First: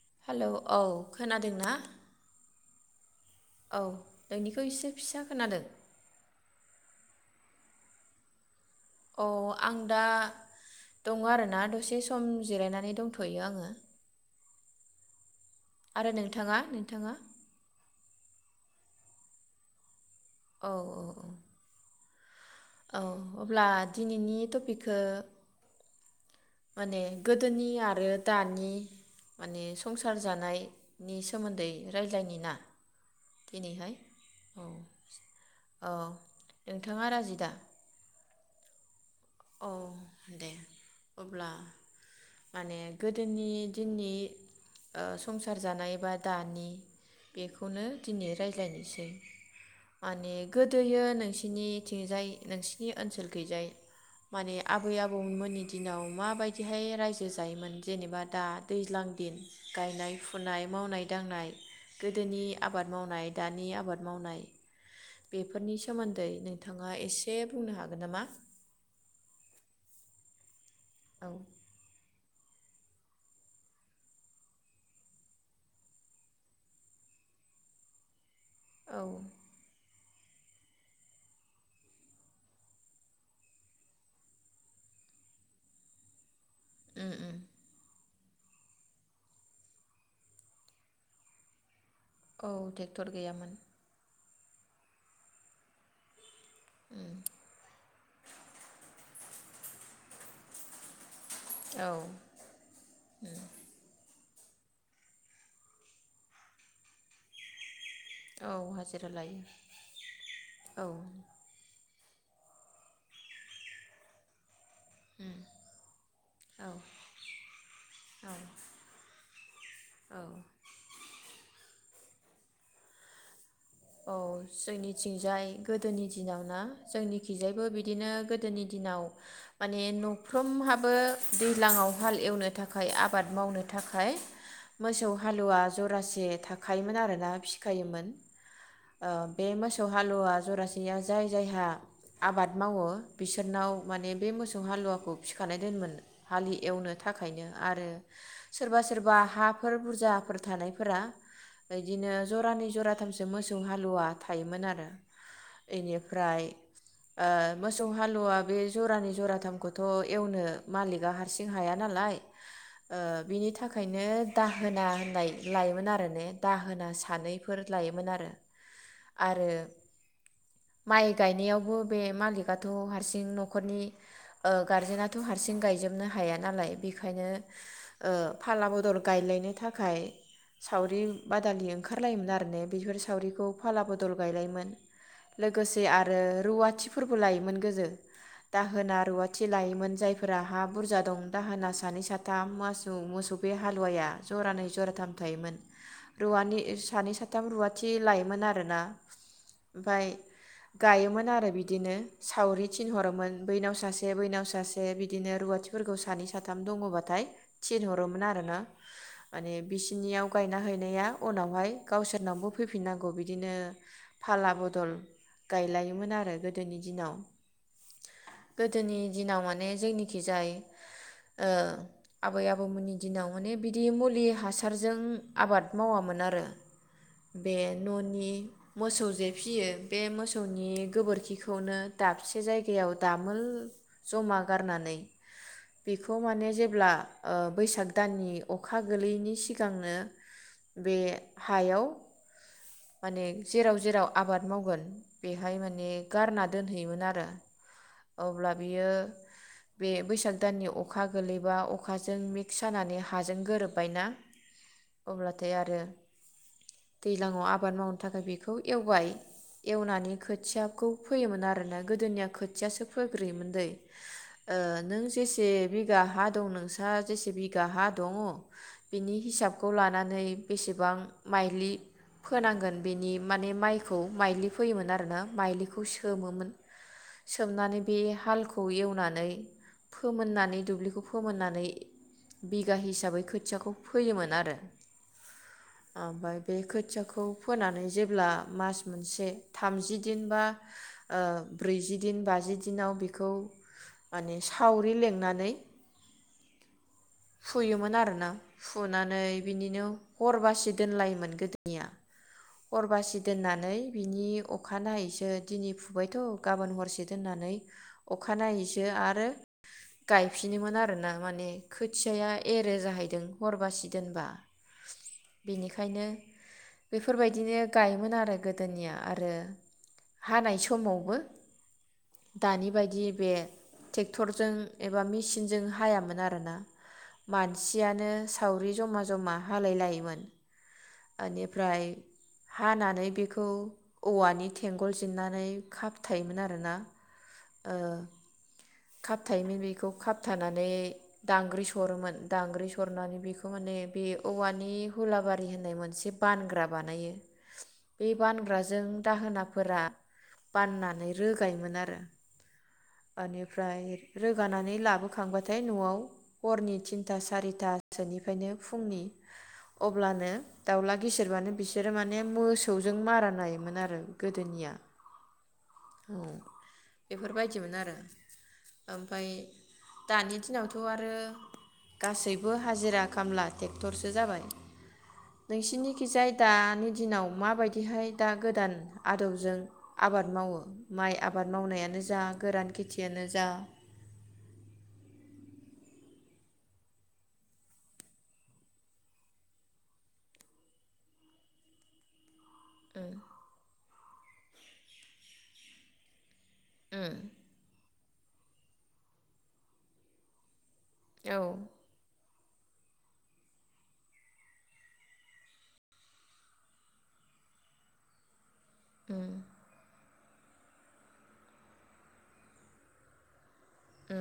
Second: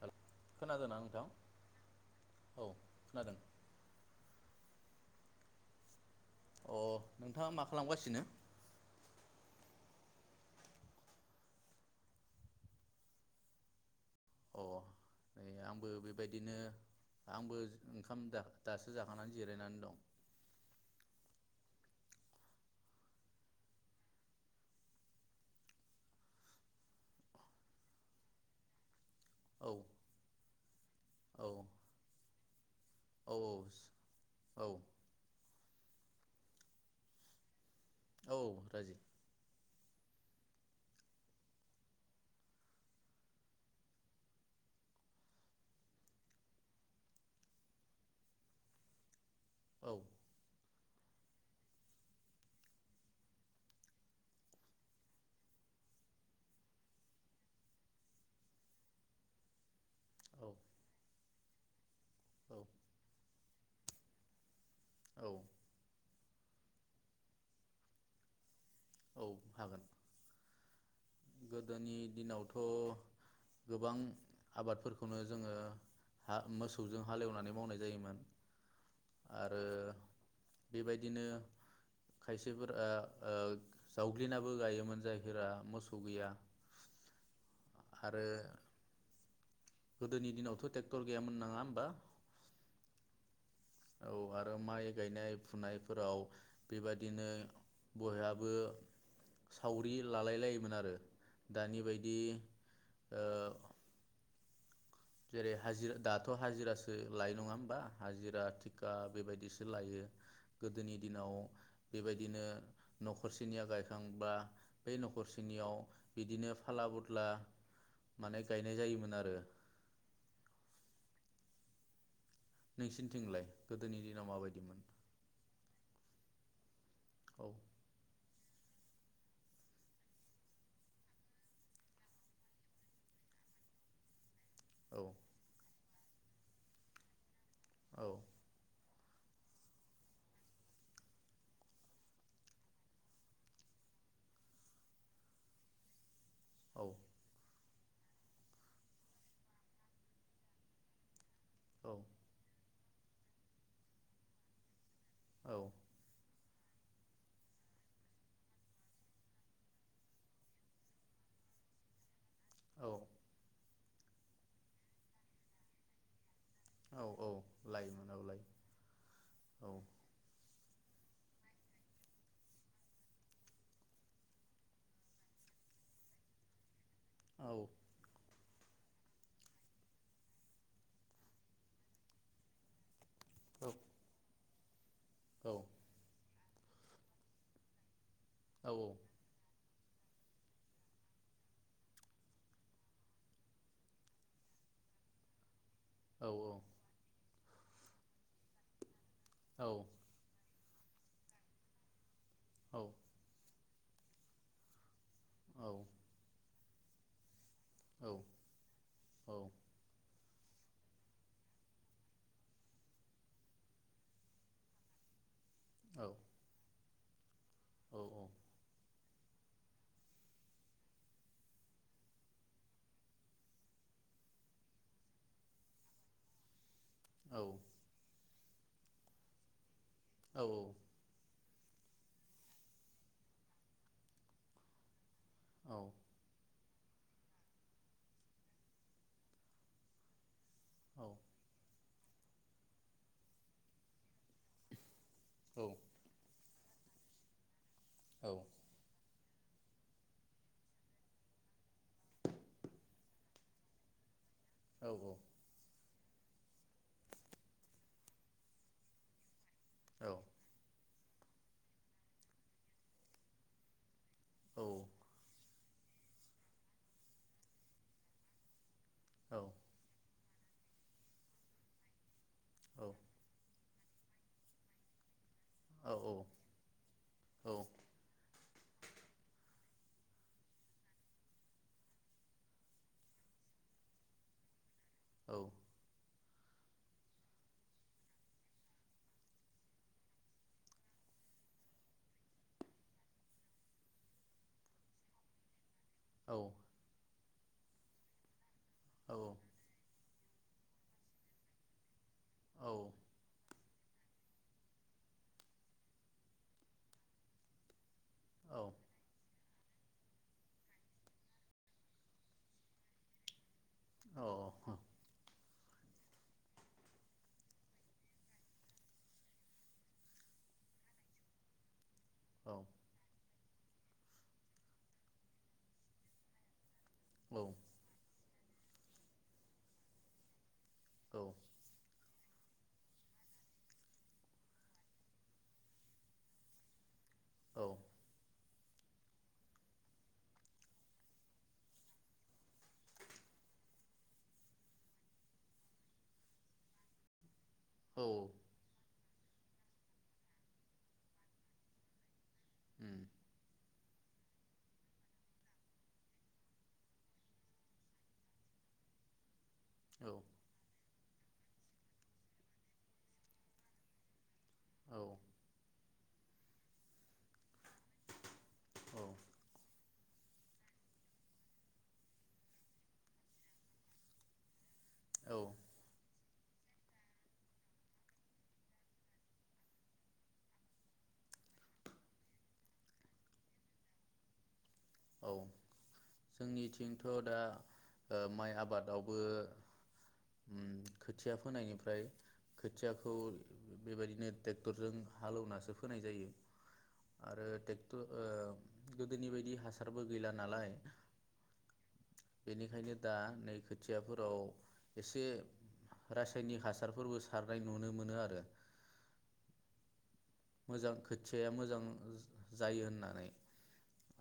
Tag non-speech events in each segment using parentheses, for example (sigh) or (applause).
हेल' hello औ खोनादोंना नोंथां खोनादों ना औ खोनादों औ नोंनिखौ इसे फिसा खोनादों अ नोंथाङा मा खालामगासिनो औ आं दा दङो आरोना दसे सम जिरायनानै दंथ'यो आङो अ नै आंबो आरो बेबायदिनो नोंथाङा नोंथाङा आंबो ओं ओंखाम दा दासो जाखांनानै जिरायनानै दं औ औ औ औ अब्ला दिनैनि टपिकखो माने गोदोनि आरो दानि माने औ संसार जानाय नि औ सोमोन्दै रायज्लायनि ना औ दिनैहाय औ औ नोंथाङा राजि दा औ राजि औ दे अब्ला माने गोदोनि दिननि ओ संसार जानाय बा दानि बेखौनो दिनै रायज्लायनोसै औ माने गोद गोदोयो नोंसिनिथिंजाय नोंसिनि ओनसोल खैजाय माने आबै आबौमोननि दिनाव माबायदिहाय रायजो जायोमोन जेनेबा दा दैज्लां दिन गायनाय औ फुनाय मावनाय दांनाय गोदोनि औ आबाद मावनाय दानि आबाद मावनाय औ बेफोरनि सोमोन आदै नोंथाङा एसे बुंनो हागोन नामा औ हागोन औ गोदोनि दिनावथ' गोबां आबादफोरखौनो जोङो ओ मोसौजों हालेवनानै मावनाय जायोमोन औ आरो बेबायदिनो खायसेफोरा ओ जावग्लिनाबो गायोमोन जायफोरा मोसौ थ' गैया ओम ओम आरो गोदोनि दिनावथ' टेक्टर गैयामोन नङा होमबा औ ट्रेक्टर गैयामोन औ आरो माइ गायनाय फुनायफोराव बेबादिनो बयहाबो सावरि लालाय लायोमोन आरो दानि औ बायदि ओ जेरै हाजिरा दाथ' हाजिरासो लायो नङा होमबा हाजिरा औ थिखा हाजिरा लायो बेबायदिसो लायो औ गोदोनि दिनाव बेबायदिनो न'खरसेनिया गायखांबा बे न'खरसेनियाव बिदिनो औ फाला बुदला माने गायनाय जायोमोन आरो औ नोंसिनिथिंलाय गोदोनि औ दिनाव माबायदिमोन जोंनिथिंजाय गोदोनि दिनावना जोंनि औ खिजायबो बिदिनो गो गोदोनि दिनाव माने न'फ्रोमहाबो दैज्लाङाव हाल एवनो थाखाय आबाद मावनो थाखाय औ मोसौ हालुवा जरासे थाखायोमोन आरोना औ खायोमोन ओ बे मोसौ हालुवा जरासेया जाय जायहा आबाद मावो बिसोरनाव माने बे मोसौ हालुवाखौ फिखानाय दोनोमोन हालि औ एवनो थाखायनो आरो सोरबा सोरबा हाफोर बुरजाफोर थानायफोरा औ इदिनो जरानै जरा मोसौ हालुवा थायोमोन आरो औ इनिफ्राय ओ मोसौ हालुवा बे जरानि जराथामखौथ' एवनो मालिकआ हारसिं हाया नालाय औ ओ बिनि थाखाय ओंखायनो दाहोना होननाय लायोमोन आरो ने दाहोना औ औ सानैफोर लायो लायोमोन औ जानो लायो आरो औ माइ गायनायावबो बे मालिकआथ' हारसिं न'खरनि गारजेनाथ' हारसिं गायजोबनो हाया नालाय बे बेखायनो औ ओ फाला बदल गायलायनो थाखाय सावरि बादालि ओंखारलायोमोन आरो ने (unintelligible) सावरिखौ औ फाला बदल गायलायोमोन औ लोगोसे आरो रुवाथिफोरबो लायोमोन गोदो औ दाहोना रुवाथि लायोमोन जायफोर फोर हा बुरजा दं दाहोना सानै साथाम मौ मोसौ बे हालुवाया जरानै जराथाम थायोमोन औ रुवाथे सानै साथाम खिथाम रुवाथि लायोमोन आरो ना। ओमफ्राय गायोमोन आरो बिदिनो सावरि थिनहरोमोन बैनाव सासे बैनाव सासे बिदि बिदिनो रुवाथिफोरखौ सानै साथाम दङबाथ थाय थिनहरोमोन आरो ना माने बिसिनियाव गायना हैनाया उनावहाय गावसोरनावबो फैफिननांगौ बिदिनो फाला बदल गायलायोमोन आरो गोदोनि दिनाव गोदोनि दिनाव माने जोंनिखि जाय ओ आबै आबौमोननि दिनाव माने बिदि मुलि हासारजों आबाद मावामोन आरो‌। बे न'नि मोसौ जे फिसियो बे मोसौनि गोबोरखिखौनो दाबसे जायगायाव दामोल जमा गारनानै बेखौ माने जेब्ला ओ बैसाग दाननि अखा गोलैयैनि सिगांनो बे हायाव माने जेराव जेराव आबाद मावगोन। बेहाय माने गारना दोनहैयोमोन आरो। अब्ला बियो बे बैसाग दाननि अखा गोलैबा अखाजों मिक्स जानानै हाजों गोरोब्बायना अब्लाथाय आरो दैज्लाङाव आबाद मावनो थाखाय बेखौ एवबाय एवनानै खोथियाखौ फैयोमोन आरोना गोदोनिया खोथियासो फोग्रोयोमोन दै। ओ नों जेसे बिघा हा दं नोंस्रा जेसे बिघा हा दङ। बिनि हिसाबखौ लानानै बेसेबां माइलि फोनांगोन बेनि माने माइ खौ माइलि फैयोमोन आरो ना माइलिखौ सोमोमोन सोबनानै बे हालखौ खौ एवनानै फोमोननानै दुब्लिखौ फोमोननानै बिगा हिसाबै खोथियाखौ फोयोमोन आरो औ ओमफ्राय बे खोथियाखौ फोनानै जेब्ला मास मोनसे थामजि दिन बा ओ ब्रैजि दिन बाजि दिनाव बेखौ माने सावरि लिंनानै औ फुयोमोन आरोना फुनानै बिनिनो हर बासि दोनलायोमोन गोदोनिया हर बासि दोननानै बिनि अखानायैसो दिनै फुबायथ' गाबोन हरसे दोननानै अखानायैसो आरो गायफिनोमोन आरोना माने खोथियाया एरो जाहैदों हरबासि दोनबा बेखायनो बेफोरबायदिनो गायोमोन आरो गोदोनिया आरो हानाय समावबो दानि बायदि बे ट्रेक्टरजों एबा मेचिनजों हायामोन आरोना मानसियानो सावरि जमा जमा हालाय लायोमोन औ औ बेनिफ्राय हानानै बेखौ औवानि थेंगल जेननानै खाफथायोमोन आरोना औ ओ खाबथायोमोन बेखौ खाबथानानै दांग्रि सरोमोन दांग्रि सरनानै बेखौ माने बे औवानि हुलाबारि होननाय मोनसे बानग्रा बानायो औ बे बानग्राजों दाहोना फोरा बाननानै रोगायोमोन आरो उम आ ओमफ्राय रोगानानै लाबोखांबाथाय न'आव हरनि थिनथा सारिथासोनिफ्रायनो फुंनि औ अब्लानो दाउला गिसिरबानो बिसोरो माने मोसौजों मारा नायोमोन आरो गोदोनिया औ ओ बेफोरबायदिमोन आरो औ ओमफ्राय दानि दिनावथ' आरो गासैबो हाजिरा खामला ट्रेक्टरसो जाबाय औ नोंसिनिखि जाय दानि दिनाव माबायदिहाय दा गोदान आदबजों आबाद मावो माइ आबाद मावनायानो जा गोरान खेथियानो जा औ जोंनिथिंथ' दा ओ माइ आबादावबो उ खोथिया फोनायनिफ्राय खोथियाखौ बेबायदिनो ट्रेक्टरजों हालौनासो फोनाय जायो आरो ओ गोदोनि बायदि हा सारबो गैला नालाय औ बेनिखायनो दा नै खोथियाफोराव एसे रासायनिक हासारफोरबो सारनाय नुनो मोनो आरो उम मोजां खोथियाया मोजां जायो होननानै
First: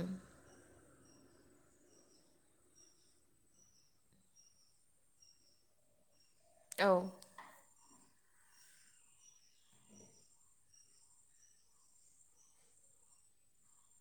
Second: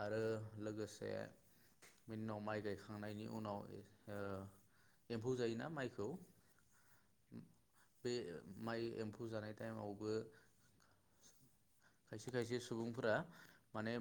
आरो लोगो से बिनि उनाव माइ गायखांनायनि उनाव ओ एमफौ जायोना माइखौ औ बे माइ एमफौ जानाय टाइमावबो खायसे खायसे सुबुंफोरा माने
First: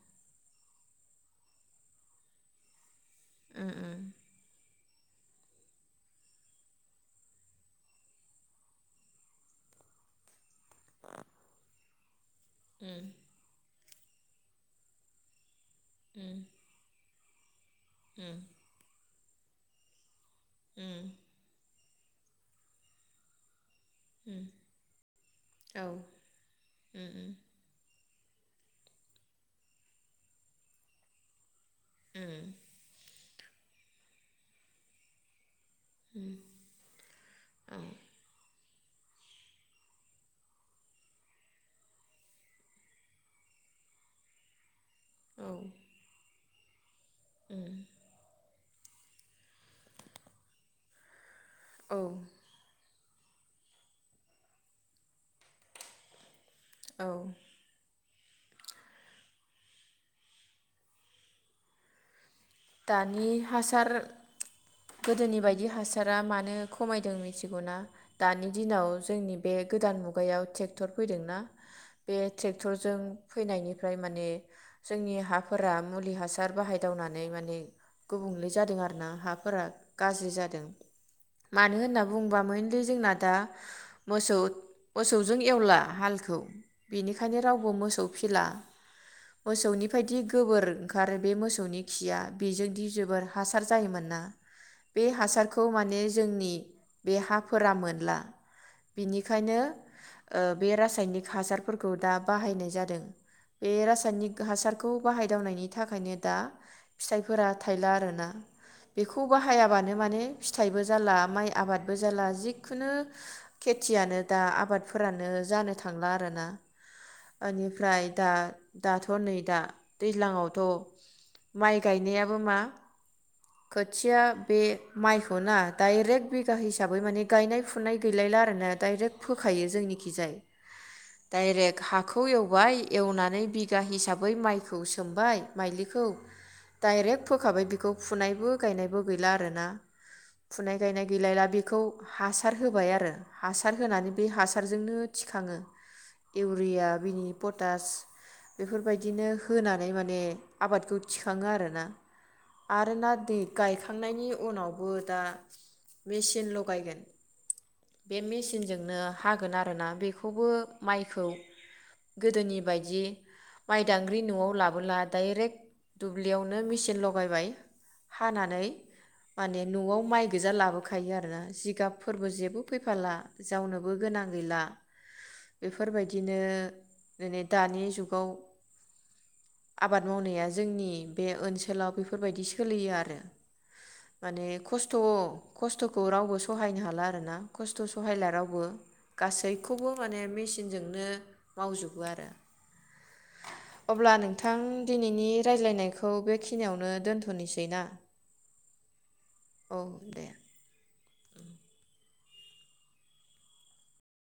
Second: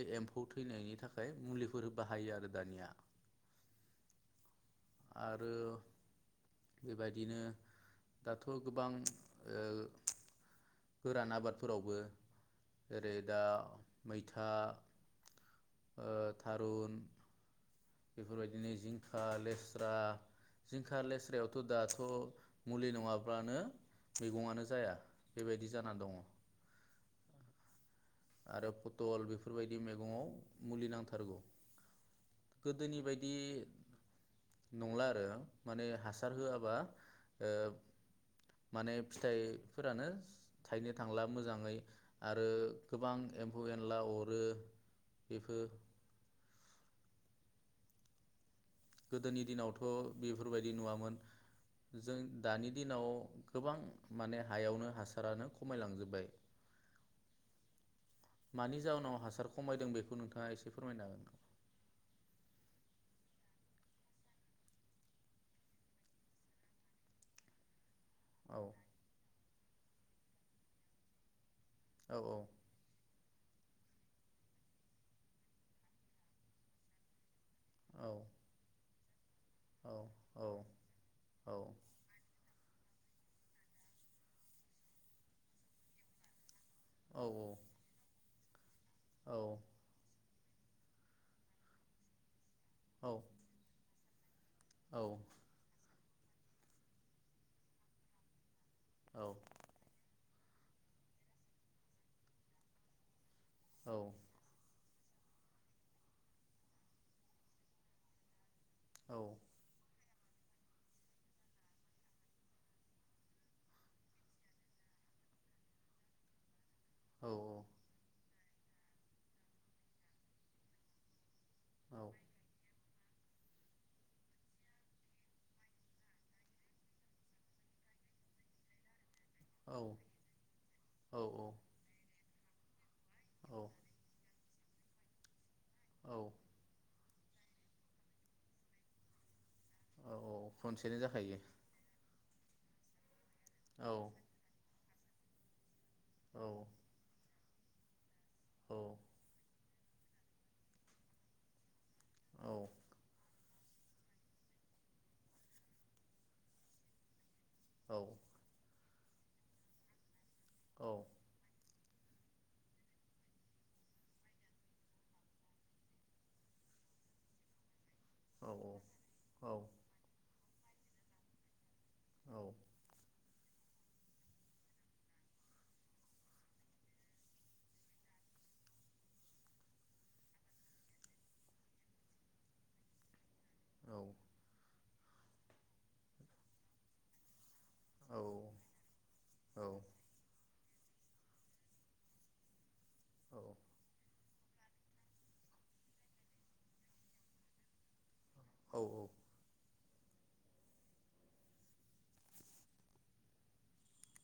ओइ एमफौ थैनायनि थाखाय मुलिफोर बाहायो आरो दानिया उम उम आरो बेबायदिनो दाथ' गोबां गोरान आबादफोरावबो जेरै दा मैथा ओ थारुन बेफोरबायदिनो जिं जिंखा लेस्रा जिंखा लेस्रायावथ' दा थ' मुलि नङाब्लानो मैगंआनो जाया बेबायदि औ जाना दङ आरो पथल बेफोरबायदि मैगङाव मुलि नांथारगौ गोदोनि बायदि बिदि नंला आरो माने हासार होआबा माने फिथाइफोरानो थायनो थांला मोजाङै आरो गोबां एम्फौ एनला अरो बिफोर उम गोदोनि दिनावथ' बेफोरबायदि नुवामोन। औ जों दानि दिनाव गोबां माने हायावनो हासारानो खमायलांजोबबाय। औ मानि जाउनाव हासार खमायदों बेखौ नोंथाङा एसे फोरमायनो हागोन नामा? दानि हासार गोदोनि बायदि हासारा मानो खमायदों मिथिगौना? दानि हागोन दिनाव जोंनि बे गोदान मुगायाव टेक्टर फैदों ना बे औ ट्रेक्टरजों फैनायनिफ्राय माने जोंनि हाफोरा मुलि हासार बाहायदावनानै मान ने गुबुंले जादों आरो ना। फोरा औ गाज्रि औ जादों औ मानो होनना बुंबा मोन लि जोंना दा मोसौ मोसौजों एवला हालखौ औ बेनिखायनो रावबो मोसौ फिला औ मोसौनि फायदि गोबोर ओंखारो बे मोसौनि खिया बेजोंदि औ जोबोर हासार जायोमोन ना औ बे हासारखौ माने जोंनि बे हाफोरा मोनला औ बिनिखायनो ओ बे रासायनिक हासारफोरखौ दा बाहायनाय जादों। बे औ रासायनिक हासार खौ बाहायदावनायनि थाखायनो दा फिथाइफोरा थायला आरो ना। बेखौ बाहायाबानो माने फिथाइबो जाला माइ आबादबो जाला जिखुनु खेथियानो दा आबादफोरानो जानो थांला आरो ना। ओनिफ्राय दा दाथ' नै दा दैज्लांआवथ' माइ गायनायाबो मा खोथिया बे माइखौ ना दायरेक्ट बिगा हिसाबै माने गायनाय फुनाय गैलायला आरो ना दायरेक्ट फोखायो जोंनिखिजाय डाइरेक्ट हाखौ एवबाय एवनानै औ बिगा हिसाबै माइख खौ सोमबाय माइलिखौ औ डाइरेक्ट फोखाबाय बिखौ फुनायबो गायनायबो गैला आरो ना औ फुनाय खनसेनो गायनाय जाखायो गैलायला बेखौ हासार होबाय आरो हासार होनानै औ बे हासारजोंनो थिखाङो औ इउरिया बिनि पटास औ बेफोरबायदिनो होनानै माने आबादखौ थिखाङो आरो ना औ आरो नाटि गायखांनायनि उनावबो दा मेचिन लगायगोन औ बे मेचिनजों नो हागोन आरो ना बे खौबो औ माइखौ गोदोनि बायदि माइदांग्रि न'आव लाबोला डाइरेक्ट दुब्लियावनो मेचिन लगायबाय हानानै औ माने न'आव माइ गोजा लाबो खायो आरोना जिगाब फोरबो जेबो फैफाला जावनोबो गोनां गैला बेफोरबायदिनो दानि जुगाव आबाद मावनाया जोंनि बे ओनसोलाव बेफोरबायदि सोलियो आरो माने खस्थ' खस्थ'खौ रावबो सहायनो हाला आरो ना खस्थ' सहायला रावबो गासैखौबो माने मेसिन नजोंनो मावजोबो आरो अब्ला नों थां दिनैनि रायज्लायनायखौ बेखिनियावनो दोन्थ'नोसै ना औ औ औ दे